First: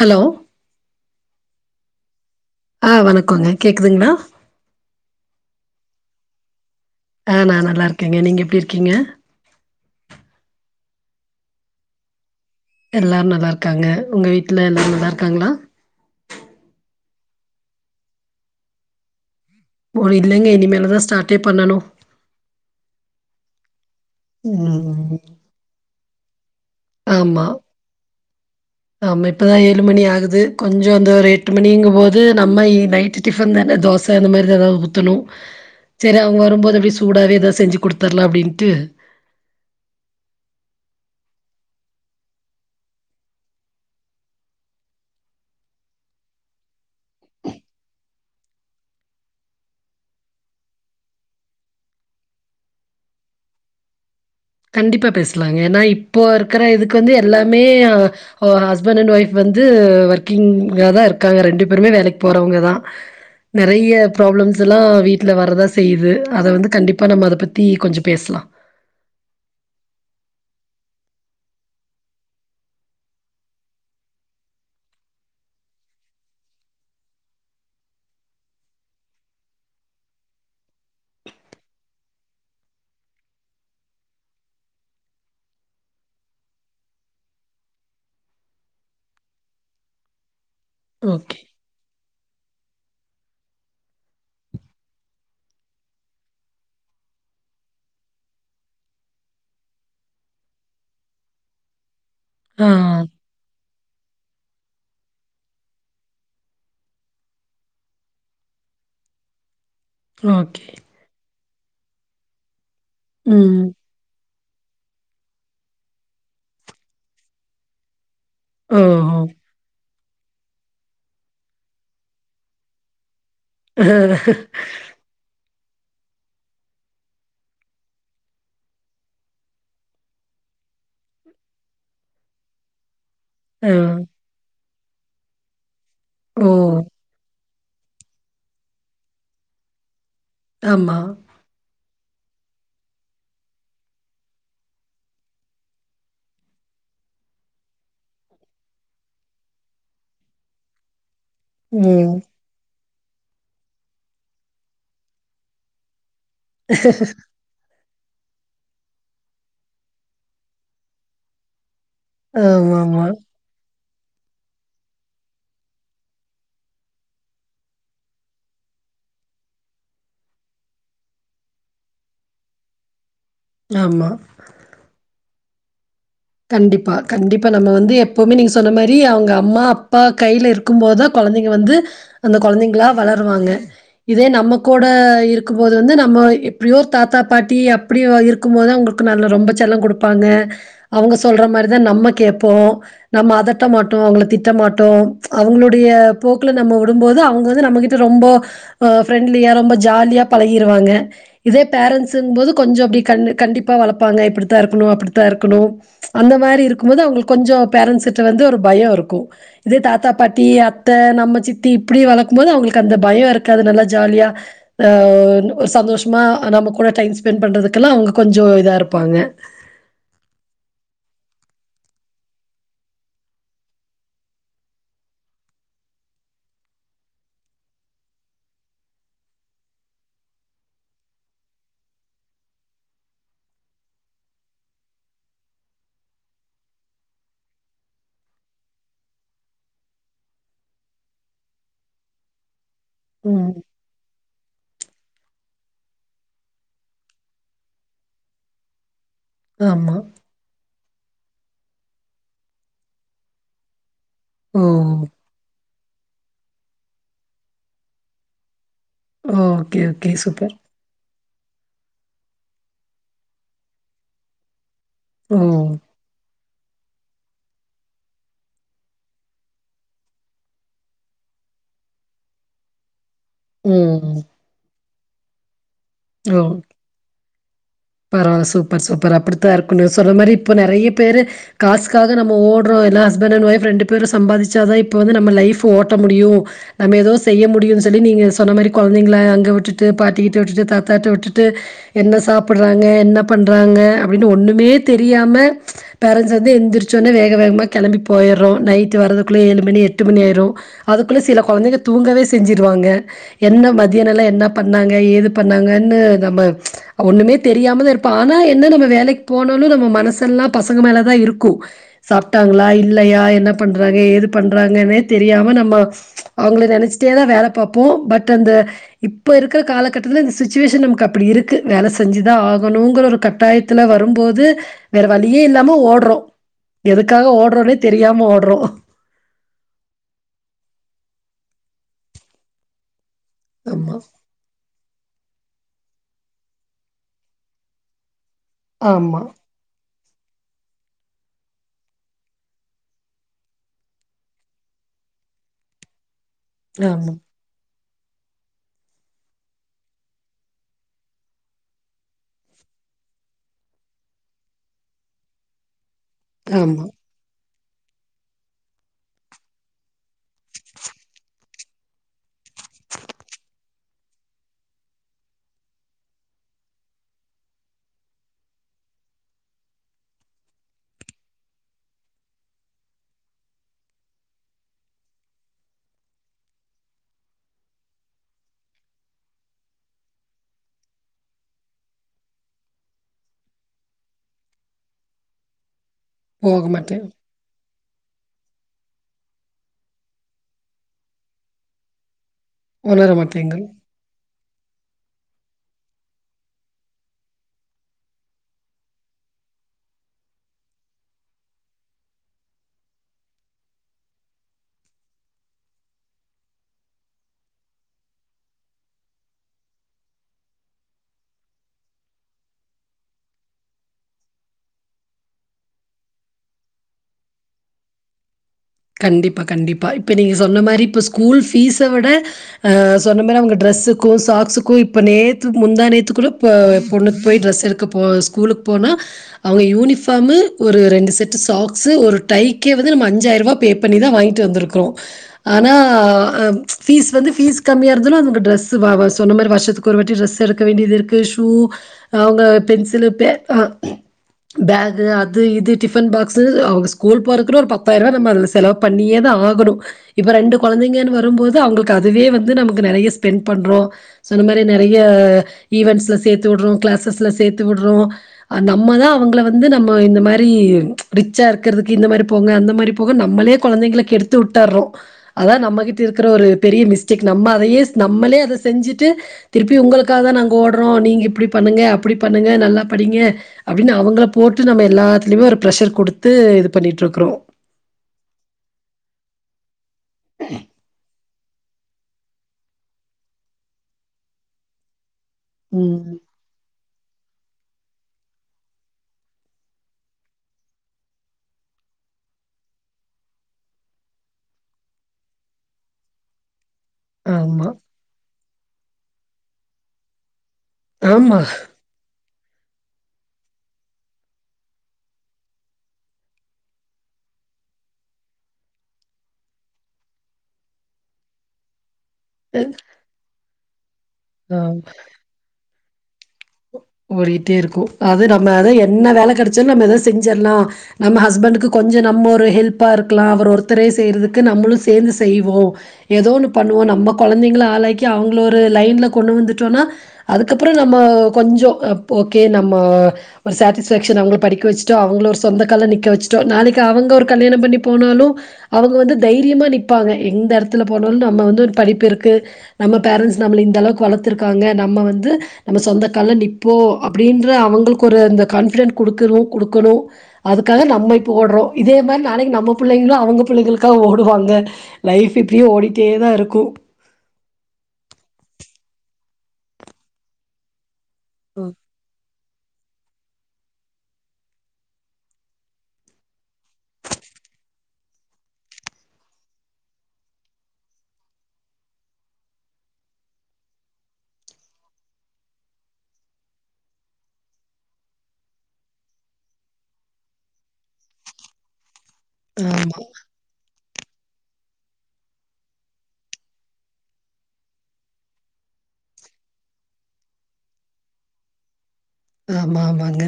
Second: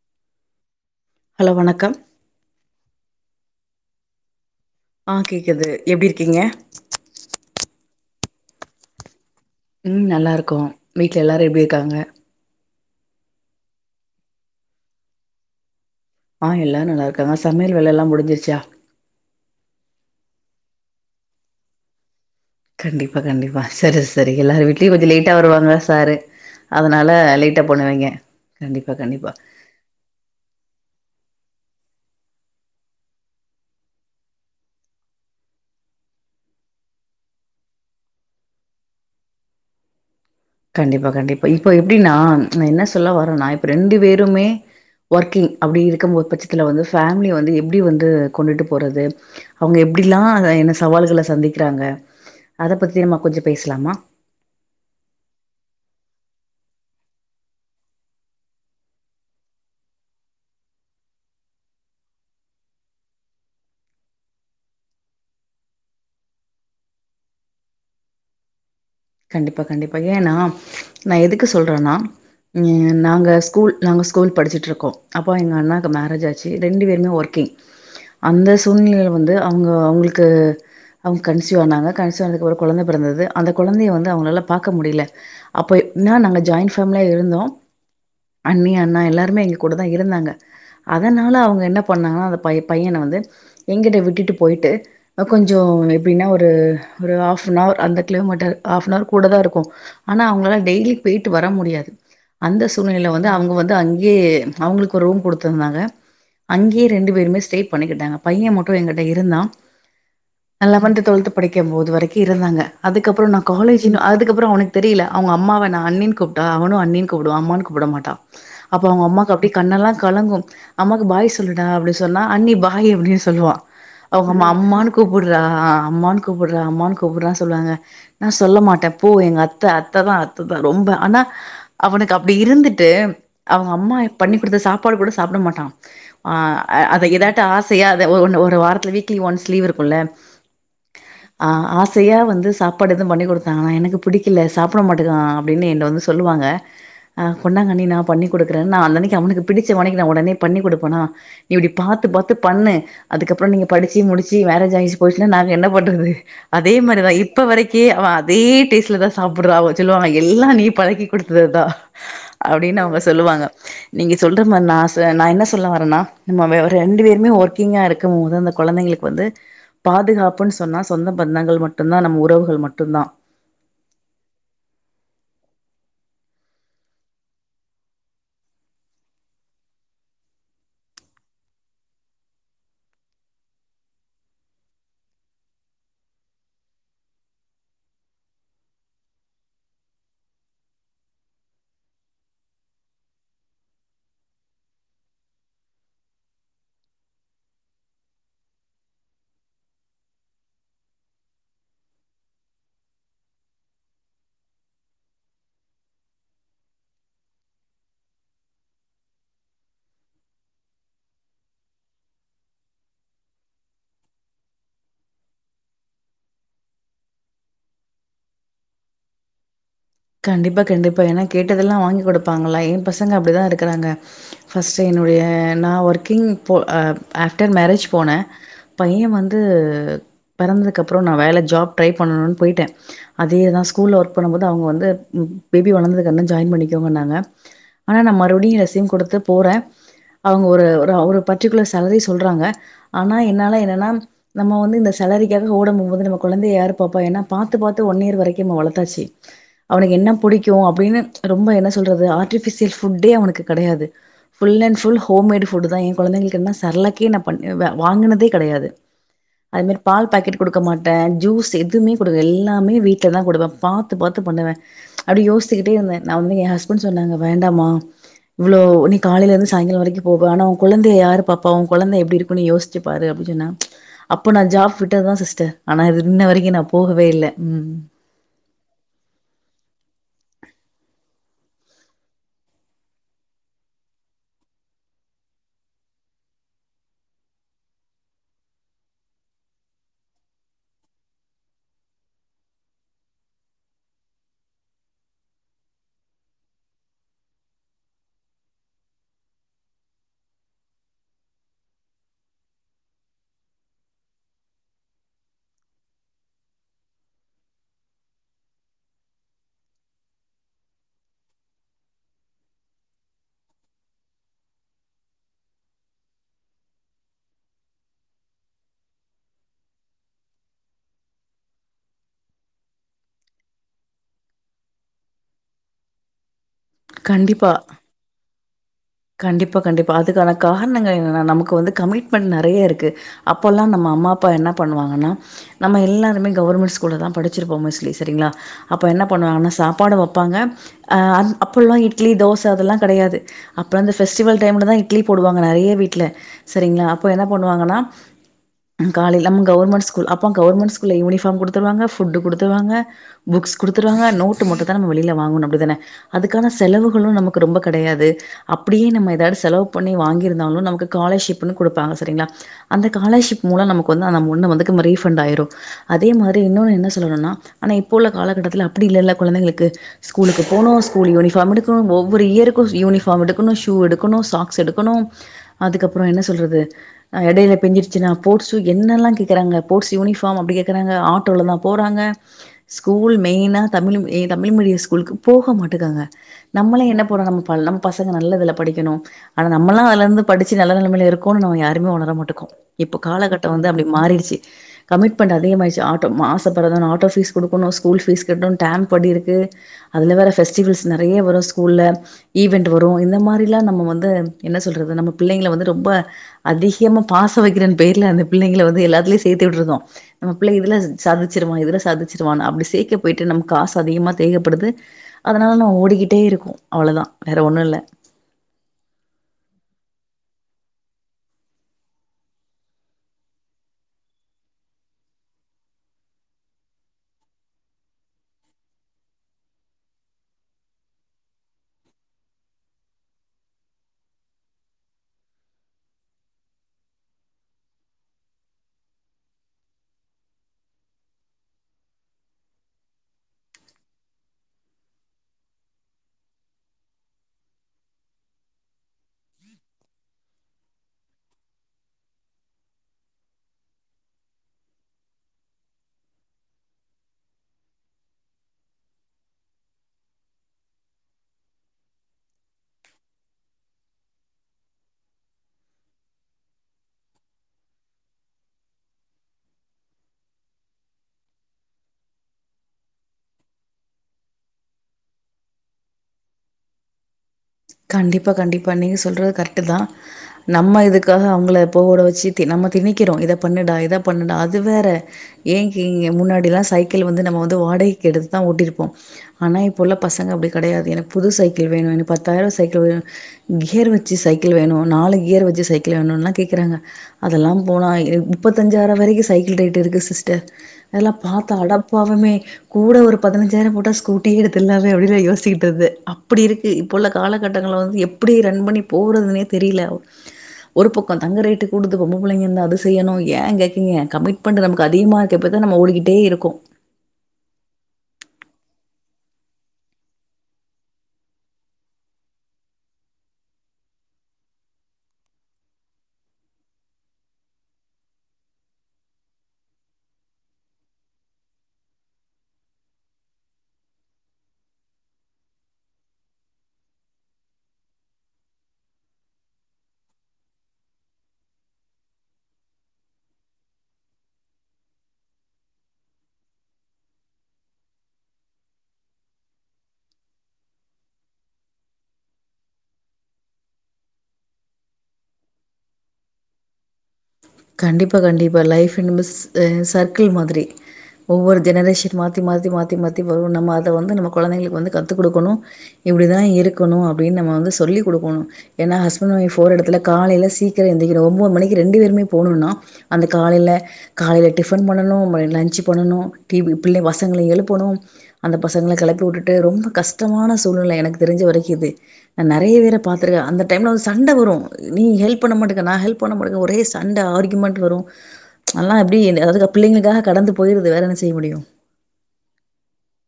Hello hello வணக்கம் ஆ வணக்கங்க கேக்குதுங்களா ஆஹ் கேக்குது எப்படி இருக்கீங்க ஆ நா நல்லாருக்கேங்க நீங்கள் எப்டி இருக்கீங்க ம் நல்லா இருக்கோ வீட்ல எல்லாரு எப்டி இருக்காங்க எல்லோரு நல்லாருக்காங்க உங்க வீட்ஐ எல்லாரு நல்லாருக்காங்களா ஆ எல்லாரு நல்லா இருக்காங்க சமையல் வேலை எல்லாம் முஞ்சுச்சா ஒரு இலைங்க இனிமேல் தா ஸ்டார்ட்டே பண்ணணு கண்டிப்பா கண்டிப்பா சரி சரி எல்லாரும் வீட்லயு கொஞ்சம் ம் லேட்டா வருவாங்கள சாரு அதனால ஆமா லேட்டா பண்ணுவைங்க கண்டிப்பா கண்டிப்பா இதா ஏழு மணி ஆகுது கொஞ்சம் அந்த ஒரு எட்டு மணிங்கும்போது நம்ம நைட்டு டிஃபன் தான தோசை இந்தந்த மாதிரி ஏதாவது ஊற்றணும் சேரி அவங்க வரும்போது அப்டியே சூடாவே எதாது செஞ்சு குடுத்தட்லா அப்டின்ட்டு கண்டிப்பா கண்டிப்பா இப்ப எப்டின்னா நா என்ன சொல்ல வரேன்னா இப்ப ரெண்டு பேருமே ஒர்க்கிங் அப்டி இருக்குபோ பட்சத்துல வந்து ஃபேமிலிய வந்து எப்டி வந்து கொண்டுட்டு போறது அவங்க எப்படிலா என்ன சவால்கள சந்திக்கிறாங்க அத பத்தி நம்ம கொஞ்சோ பேசலாமா கண்டிப்பா பேசலாங்க ஏன்னா இப்போ இருக்கிற இதுக்கு வந்து எல்லாமே ஒ ஹஸ்பண்ட் அண்ட் ஒய்ஃப் வந்து ஒர்க்கிங்காதா இருக்காங்க ரெண்டு பேருமே வேலைக்கு போறவங்கதா நெறைய ப்ராப்ளம்ஸ் எல்லா வீட்ல வரதா செய்யுது அத வந்து கண்டிப்பா நம்ம அத பத்தி கொஞ்சோ பேசலா கண்டிப்பா கண்டிப்பா ஏன்னா நா எதுக்கு சொல்றேன்னா ம், நாங்க ஸ்கூல் நாங்க ஸ்கூல் படிச்சிட்டுருக்கோ அப்போ எங்க அண்ணாவுக்கு மேரேஜ் ஆச்சு ரெண்டு பேருமே ஒர்க் கிங் அந்த சூழ்நிலையில வந்து அவங்க அவங்களுக்கு அவங்க கன்சிவ் ஆனாங்க கன்சிவ் ஆனதுக்கு அப்றோ கொழந்த பிறந்தது அந்த கொழந்தைய வந்து அவங்களால பாக்க முடியல அப்ப என்ன நாங்க ஜாயின் ஃபேமிலியா இருந்தோ அண்ணி அண்ணா எல்லாருமே எங்க கூட தா இருந்தாங்க அதனால ஓகே. அவங்க என்ன பண்ணாங்கன்னா அந்த பைய பையனை வந்து எங்க்கிட்ட விட்டுட்டு போயிட்டு அ கொஞ்சோ எப்டின்னா ஒரு ஒரு ஹாஃப் இன் அவர் அந்த கிலோமீட்டர் ஹாஃப் இன் அவர் கூடதா இருக்கு ஆனா அவங்களால டெய்லி போயிட்டு வர முடியாது அந்த ஆ சூழ்நிலையில வந்து அவங்க வந்து அங்கேயே அவங்களுக்கு ஒரு ரூம் குடுத்துருந்தாங்க அங்கேயே ரெண்டு பேருமே ஸ்டே பண்ணிக்கிட்டாங்க பைய மட்டு எங்கிட்ட இருந்தா ஓகே. நா லெவன்த் டுவெல்த் படிக்கும்போது வரைக்கு இருந்தாங்க அதுக்கப்றோ நா ம். ச்சினு அதுக்கப்பறோ அவனுக்கு தெரியல அவங்க அம்மாவ நா அண்ணின்னு கூப்ட்டா அவனு அண்ணின்னு கூப்டுவா அம்மானு கூப்ட மாட்டா அப்ப அவங்க ஓஹோ! அம்மாக்கு அப்டியே கண்ணெல்லா கலங்கு அம்மாக்கு பாய் சொல்லுடா அப்டின்னு சொன்னா அண்ணி பாய் அப்டின்னு சொல்லுவா அவங்கம்மா அம்மான்னு கூப்பிட்றா அம்மான்னு கூப்பிட்றா அம்மான்னு கூப்பிட்றான்னு சொல்லுவாங்க நா சொல்ல மாட்டே போ எங்க அத்தை அத்தைதா அத்தைதா ரொம்ப ஆனா அவனுக்கு அப்டி இருந்துட்டு அவங்க ஆ. அம்மா பண்ணி குடுத்த சாப்பாடு கூட சாப்பிட மாட்டா அ ஓ! அத ஏதா ட்டு ஆசையா அத ஒரு ஒன் ஒரு வாரத்து வீக்லி ஒன்ஸ் லீவ் இருக்குல்ல ஆமா ஆ ஆசையா வந்து சாப் சாப்பாடு எதும் பண்ணி குடுத்தாங்கனா எனக்கு புடிக்கல சாப்ட மாட்டங்கிறா அப்படின்னு என்ன வந்து சொல்லுவாங்க ஆ கொண்டாங்க அண்ணி நா பண்ணிக்குடுக்றே நா அந்த அன்னைக்கு அவனுக்கு பிடிச்ச ஒனைக்கு நா உடனே பண்ணிக்குடுப்பனா இப்டி பாத்து ம். பாத்து பண்ணு அதுக்கப்றோ நீங்க படிச்சு முடிச்சு மேரேஜ் ஆயிட்டு போய்டினா நாங்க என்ன பண்றது அதே மாரிதா இப் ப வரைக்கே அவ அதே டேஸ்ட்லதா சாப்பிட்றா அவ சொல்லுவாங்க எல்லா நீ பழக்கி குடுத்ததுதா அப்டின்னு அவங்க ஆமாமா. சொல்லுவாங்க நீங்க சொல்ற மாரி நா நா என்ன சொல்ல வரேன்னா நம்ம ரெண்டு பேருமே ஒர்க்கிங்கா இருக்கும்போது அந்த கொழந்தைங்களுக் வந்து பாதுகாப்புன்னு சொன்னா சொந்த பந்தங்கள் மட்டும்தா நம்ம உறவுகள் மட்டும்தா ஆமா கண்டிப்பா கண்டிப்பா நம்ம வந்து எப்பவுமே நீங்க சொன்ன மாரி அவங்க அம்மா அப்பா கைல இருக் கும்போதுத கொழந்தைங்க வந்து அந்த கொழந்தைங்களா வளருவாங்க இதே நம்ம கூட இருக்கும்போது வந்து நம்ம எப்டியோ ஒரு தாத்தா பாட்டி அப் டி இருக்கும்போதுதா அவங்களுக்கு நல்ல ரொம்ப செல்லம் குடுப்பாங்க அவங்க சொல்ற மாரிதா நம்ம கேட்போ நம்ம அதட்ட மாட்டோ அவங்க திட்ட மாட்டோ அவங்களுடைய போக்குல நம்ம விடும்போது அவங்க வந்து நம்மகிட் ட ரொம்ப அ ஃப்ரெண்ட்லியா ரொம்ப ஜாலியா பழகிடுவாங்க இதே பேரண்டட்ஸுங்கும் போது கொஞ்சோ அப்டி கண்டிப்பா வளப்பாங்க இப்டித்தா இருக்கணு அப்டித்தா இருக்கணு அந்த மாரி இருக்குபோது அவுங்களுக்கு கொஞ்சோ பேரண்டட்ஸ்கிட்ட வந்து ஒரு பயோ இருக்கு இதே தாத்தா பாட்டி அத்த நம்ம சித்தி இப்டி வளர்க்கு போது அவுங்களுக்கு அந்த பயோ இருக்காது நல்லா ஜாலியா ஆ ஒரு சந்தோஷமா நம்ம கூட டைம் ஸ்பெண்ட் பண்றதுக்கெல்லா அவுங்க கொஞ்சோ இதா இருப்பாங்க கண்டிப்பா கண்டிப்பா ஏனா கேட்டதெல்லா வாங்கி கொடுப்பாங்களா எ பசங்க அப்டிதா இருக்கிறாங்க ஃபர்ஸ்ட்டு என்னுடைய நா ஒர்க்கிங் போ அ ஆஃப்டர் மேரேஜ் போன பைய வந்து பிறந்ததுக்கப்புறோ நா வேல ஜாப் ட்ரை பண்ணணும்னு போயிட்டே அதேதா ஸ்கூல்ல ஒர்க் பண்ணு போது அவுங்க வந்து பேபி வளர்ந்ததுக்குன்ன ஜாயின் பண்ணிக்கோங்க இன்னாங்க ஆனா நா மறுபடியு ரெசியும் கொடுத்து போறே அவுங்க ஒரு ஒரு பர்ட்டிகுலர் சலரி சொல்றாங்க ஆனா ம். என்னால என்னன்னா நம்ம வந்து இந்த சலரிக்காக ஓடும் பும் போது நம்ம குழந்தைய யாரு பாப்பா ஏன்னா பாத்து பாத்து ஒன் இயர் வரைக்கு நம்ம வளர்த்தாச்சு ஆமா. அவனுக்கு என்ன பிடிக்கு அப்டின்னு ரொம்ப என்ன சொல்றது ஆர்ட்டிஃபிஷியல் ஃபுட்டே அவனுக்கு கிடையாது ஓ! Full and full homemade food தா எ குழந்தைங்களுக்கு என்ன சரளக்கே பண்ண அ வாங்கினதே கிடையாது அது மாரி ஓகே, பால் ஓகே. Packet super. கொடுக்க மாட் டே ஜூஸ் எதுவுமே கொடுக்க எல்லாமே வீட்டில் தா கொடுப்பே பாத்து பாத்து பண்ணுவே அப்டி ஓ! யோச்சிக்கிட்டே இருந்தே நா வந்து எ ஹஸ்பண்ட் சொன்னாங்க வேண்டாமா இவ்ளோ நீ காலையில இருந்து சாங்காலோ வரைக்கு போவ ஆன உ கோழந்தைய யாரு பாப்பா உ கொழந்த எப்டி இருக்குன்ன யோசி சிபாரு அப்டினு சொன்னா ம். அப்ப நா ஜாப் விட்டதுதா சிஸ்டர் ஆனா இது இன்ன வரைக்கு நா போகவே இல்ல ம் பரவா சூப்பர் சூப்பர் அப்டித்தானன இருக்கணு சொன்ன மாரி இப்போ நெறைய பேரு காசுக்காக நம்ம ஓடுறோ எல்லா ஹஸ்பண்ட் அண்ட் ஒய்ஃப் ரெண்டு பேரு சம்பாதிச்சாதா இப்ப வந்து நம்ம லைப் ஓட்ட முடியு நம்ம ஏதோ செய்ய முடியும்ன்னு சொல்லி நீங்க சொன்ன மாரி கொழந்தைங்களா அங்க விட்டுட்டு பாட்டிக்கிட்ட விட்டுட்டு தாத்தாட்ட விட்டுட்டு என்ன சாப்படுறாங்க என்ன பண்றாங்க அப்டின்னு ஒண்ணுமே தெரியாம பேரண்ட்ஸ் வந்து எந்திரிச்சோனே வேக வேகமாக கிளம்பி போயிறோ நைட்டு வரதுக்குள்ளே ஏழு மணி எட்டு மணி ஆயிரு அதுக்குள்ள சில கொழந்தைங்க தூங்கவே செஞ்சிருவாங்க என்ன மதியம் எல்லா என்ன பண்ணாங்க ஏது பண்ணாங்கன்னு நம்ம ஒண்ணுமே தெரியாம இருப்பா ஆனா என்ன நம்ம வேலைக்கு போனாலு நம்ம மனசெல்லா பசங்க மேலதா இருக்கு சாப்ட்டாங்களா இல்லையா என்ன பண்றாங்க ஏது பண்றாங்கன்னே தெரியாம நம்ம அவுங்கள நெனச்சிட்டே தா வேல பாப்போ பட் அந்த இப்ப இருக்கிற காலகட்டத்தில இந்த சுச்சுவேஷன் நமக்கு அப்டி இருக்கு வேல செய் செஞ்சுதா ஆகணுங்கிற ஒரு கட்டாயத்துல வரும்போது வேற வழியே இல்லாம ஓடுறோ எதுக்காக கண்டிப்பா ஓடுறோனே தெரியாம ஓடுறோ கண்டிப்பா கண்டிப்பா அதுக்கான காரணங்கள் என்னன்னா நமக்கு வந்து கமிட்மெண்டட் நெறைய இருக்கு அப்போளா நம்ம ஆமா, அம்மா அப்பா என்ன பண்ணுவாங்கன்னா நம்ம எல்லாருமே கவர்மெண்ட் ஸ்கூல தா படிச்சிருப்போ மோஸ்லி சேரிங்களா அப்ப என்ன ஆமா, பண்ணுவாங்கன்னா சாப்பாடு வைப்பாங்க அ அப்பல்லா இட்லி தோச அதெல்லா கெடையாது அப்போ இந்த ஃபெஸ்டிவல் டைம்ல தா போடுவாங்க நெறைய வீட்டுல சேரிங்களா அப்போ ஆமா, என்ன பண்ணுவாங்கன்னா காலைல நம்ம கவர்மெண்ட் ஸ்கூல் அப்போ கவர்மெண்ட் ஸ்கூல யூனிஃபார்ம் குடுத்துருவாங்க ஃபுட் குடுத்துருவாங்க புக்ஸ் குடுத்துருவாங்க நோட்டு மட்டு தா நம்ம வெளியில வாங்கணு அப்டிதானே அதுக்கான ஆமா. செலவுகளு நமக்கு ரொம்ப கெடையாது அப்டியே நம்ம ஏதாவது செலவு பண்ணி வாங்கியிருந்தாலு நமக்கு காலர்ஷிப்ன்னு குடுப்பாங்க சேரிங்களா அந்த காலர்ஷிப் மூலோ நமக்கு வந்து அந்த அமெண்ட் வந்து ரீஃபண்ட் ஆயிரு அதே மாரி இன்னொன்னு என்ன சொல்ல வரும்னா ஆனா இப்ப உள்ள காலகட்டத்துல அப்டி இல்லல்ல கொழந்தைங்களுக்கு ஸ்கூக்கு போனு ஸ்கூல் யூனிஃபாம் எடுக்கு ஒவ்வொரு இயருக்கு யூனி ஃபாம் எடுக்கணு ஷூ எடுக்கணு சாக்ஸ் எடுக்கணு அதுக்கப்றோ என்ன சொல்றது எடையில பிஞ்சுருச்சுனா ஃபோட்ஸ்ஸு என்னல்லா கேக்குறாங்க ஃபோட்ஸ் யூனிஃபாம் அப்டி கேக்குறாங்க ஆட்டோல தா போறாங்க ஸ்கூல் மெயினா தமிழ் தமிழ் மீடிய ஸ்கூலுக்கு போக மாட்டேக்காங்க போக நம்மளே என்ன மாட்டேன். பண்றோ நம்ம பழம் பசங்க நல்லதுல படிக்கனு ஆனா நம்மல்லா அதுல இருந்து படிச்சு நல்ல நெலமையல இருக்கோனு நம்ம யாருமே ஒணர மாட்டுக்கோ இப்ப உணர காலகட்டம் மாட்டேங்குது. வந்து அப்டி மாறிடுச்சு கமிட்மெண்ட் அதிக ஆச்சு ஆட்டோ மாசோ பெறந்ததனா ஆட்டோ ஃபீஸ் குடுக்கணு ஸ்கூல் ஃபீஸ் கட்டணு டேம்ப்படி இருக்கு அதுல வேற ஃபெஸ்டிவல்ஸ் நெறய வரு ஸ்கூல்ல ஈவெண்ட் வரும் இந்த மாதிரில்லா நம்ம வந்து என்ன சொல்றது நம்ம பிள்ளைங்கள வந்து ரொம்ப அதிகமா பாச வக்குறேன் பேர்ல அந்த பிள்ளைங்கள வந்து எல்லாத்துலயு சேத்து விட்ருந்தோ நம்ம பிள்ள இதுல சாதிச்சுடுவா இதுல சாதிச்சுவானு அப்டி சேக்க போயிட்டு நமக்கு காசு அதிகமா தேவப்படுது அதனால நா ஓடிக்கிட்டே இருக்கு அவ்ளோதா வேற ஒன்னு இல்ல கண்டிப்பா கண்டிப்பா இப்ப நீங்க சொன்ன மாரி இப்போ ஸ்கூல் ஃபீஸ விட ஆ சொன்ன மாரி அவுங்க ட்ரெஸ்ஸுக்கு சாக்ஸுக்கு இப்ப நேத்து முந்தா நேத்துக்கு கூட இப்போ பொண்ணுக்கு போய் ட்ரெஸ் எடுக்கு க்க போ ஸ்கூலுக்கு போனா அவுங்க யூனிஃபாமு ஒரு ரெண்டு செட்டு சாக்ஸு ஒரு டைக்கே வந்து நம்ம அஞ்சாயிரம் ரூபா பே பண்ணி தா வாங்கிட்டு வந்துருக்குறோ ஆனா ஃபீஸ் வந்து ஃபீஸ் கம்மியா இருந்தாலு நமக்கு டிரெஸ் சொன்ன மாரி வருஷத்துக்கு ஒரு வாட்டி டிரெஸ் எடுக்க வேண்டியது இருக்கு ஷூ அவுங்க பென்சிலு பே பேக்கு அது இது டிஃபன் பாக்ஸு அவுங்க ஸ்கூல் போறதுக்குள்ள ஒரு பத்தாயிரரூபா நம்ம செலவு பண்ணியேதா ஆகனு இப்ப ரெண்டு கொழந்தைங்கன்னு வரும்போது அவுங்களுக்கு அதுவே வந்து நமக்கு நெறய ஸ்பெண்ட் பண்றோ சொன்ன மாரி நெறய ஈவென்ஸ்ல சேத்து விடுறோ கிளாசஸ்ல சேத்து விடுறோ நம்மதா அவுங்கள வந்து நம்ம இந்த மாரி ரிச்சா இருக்குறதுக்கு இந்த மாரி போங்க அந்த மாரி போங்க நம் நம்மளே கொழந்தைகள கெடுத்து விட்டரோ அதா நம்மகிட்ட இருக்குற ஒரு பெரிய மிஸ்டேக் நம்ம அதயே நம்மளே அத செஞ்சுட்டு திருப்பி ஒங்களுக்காக தா நாங்க ஓடுறோ நீங்க இப்டி பண்ணுங்க அப்டி பண்ணுங்க நல்லா படிங்க அப்டின்னு அவங்கள போட்டு நம்ம எல்லாத்லயுமே ஒரு பிரெஷர் குடுத்து இது பண்ணிட்டு இருக்குறோ கண்டிப்பா கண்டிப்பா நீங்க சொல்றது கரெக்ட்டு தா நம்ம இதுக்காக அவுங்கள போகோட வச்சு நம்ம திணிக்குறோ இத பண்ணுடா இத பண்ணுடா அது வேற ஏங்க இங்க ம். முன்னாடில்லா சைக்கிள் வந்து நம்ம வந்து வாடகைக்கு எடுத்துதா ஓட்டிருப்போ ஆனா இப்போ உள்ள பசங்க அப்டி கெடயாது எனக்கு புது சைக்கிள் வேணு பத்த டயர் சைக்கிள் வேணு கியர் வச்சு சைக்கிள் வேணு நாலு கியர் வச்சு சைக்கிள் வேணுல்லா கேக்குறாங்க அதெல்லா ஆமா. போனா முப்பத்தஞ்சாயிற வரைக்கு சைக்கிள் ரேட்டு இருக்கு சிஸ்டர் அதெல்லா ஆமா. பாத்தா அட பாவமே கூட ஒரு பதினஞ்சாயிர போட்டா ஸ்கூட்டியே எடுத்துல்லாமே அப்டிலா யோசிட்டு இருந்தே அப்டி இருக்கு இப்போ உள்ள காலகட்டங்கள வந்து எப்டி ரன் பண்ணி போறதுனே தெரியல ஒரு பக்கோ தங்க ரேட்டு கூடுது பொம்பள புள்ளைங்க இருந்த அ அது செய்யணு ஏ கேக்குறீங்க ஆ. கமிட்மெண்ட் நமக்கு அதிகமாக இருக்க போய் தா நாம ஓடிக்கிட்டே இருக்கு ஓடிட்டே இருக்கோ அது நம்ம அத என்ன வேல கெடச்சாலு நம்ம எதோ செஞ்சுறலா நம்ம ஹஸ்பண்டுக்கு கொஞ்ச நம்ம ஒரு ஹெல்ப்பா இருக்கலா அவர் ஒருத்தரே செய்யுறதுக்கு நம்மளு சேந்து செய்வோ ஏதோன்னு பண்ணுவோ நம்ம கொழந்தைங்கள ஆளாக்கி அவுங்கள ஒரு லைன்ல கொண்டு வந்துட்டோனா அதுக்கப்பறோ நம்ம கொஞ்சோ ஓகே நம்ம ஒரு சாட்டிஸ்ஃபேக்க்ஷன் அவுங்கள படிக்க வச்சுட்டு அவுங்கள ஒரு சொந்தக்கால்ல நிக்க வச்சுட்டோ நாளைக்கு அவுங்க ஒரு கல்யாணோ பண்ணி போனாலு அவுங்க வந்து தைரியமா நிப்பாங்க எந்த எடத்துல போனாலு நம்ம வந்து ஒரு படிப்பு இருக்கு நம்ம பேரன்ஸ் நம்மள இந்த அளவுக்கு வளத்துருக்காங்க நம்ம வந்து நம்ம சொந்த கால்ல நிப்போ அப்டீன்ற அவுங்களுக்கு ஒரு அந்த கான்பிடென் குடுக்கனு குடுக்கனு அதுக்காக நம்ம இப்போ ஓடுறோ இதே மாரி நாளைக்கு நம்ம புள்ளைங்களு அவுங்க புள்ளைங்களுக்காக ஓடுவாங்க லைஃப் இப்டியே ஓடிட்டேதா இருக்கு கண்டிப்பா கண்டிப்பா லைஃப் இண்மஸ் சர்க்கிள் மாதிரி ஒவ்வொரு ஜெனரேஷன் மா மாத்தி மாத்தி மாத்தி மாத்தி வரு நம்ம அத வந்து நம்ம கொழந்தைங்களுக்கு வந்து கத்து குடுக்கணு இப்டிதா இருக்கணு அப்டின் நம்ம வந்து சொல்லி் குடுக்கணு ஏன்னா ஹஸ்பண்ட் ஒயஃப்ப் போற எடத்துல காலைல சீக்ரம் எந்திற்க்கு ஒம்போது மணிக்கு ரெண்டு பேருமே போணுன்னா அந்த காலைல காலையில டிஃபன் பண்ணணு மதிய லன்ச் பண்ணணு டிவி பிள்ள பசங்கள எழுப்பணு அந்த பசங்கள கெளப்பி உட்டுட்டு ரொம்ப கஷ்டமான சூழ்நெல எனக்கு தெரிஞ்ச வரைக்கு இது நா நெறைய பேர ஆமா பாத்தருக்க அந்த டைம்ல வந்து சண்ட வரு நீ ஹெல்ப் பண்ண மாட்டுக்க நா ஹெல்ப் பண்ண மாட்ட ஒரே சண்ட ஆர்க்யூமெண்ட் வரு அதலா எப்டி அதாது பிள்ளைங்களுக்காக கடந்து போயிடுது வேற என்ன செய்ய முடியு ஆமா ஆமாங்க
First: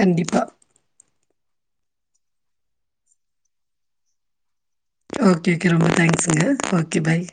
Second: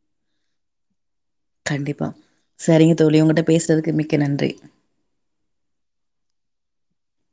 கண்டிப்பா கண்டிப்பா சரிங்க தோழி ஒங்கட்ட பேசுறதுக்கு மிக்க நன்றி ஓகே ஓகே ரொம்ப தேங்க்ஸுங்க ஓகே பாய்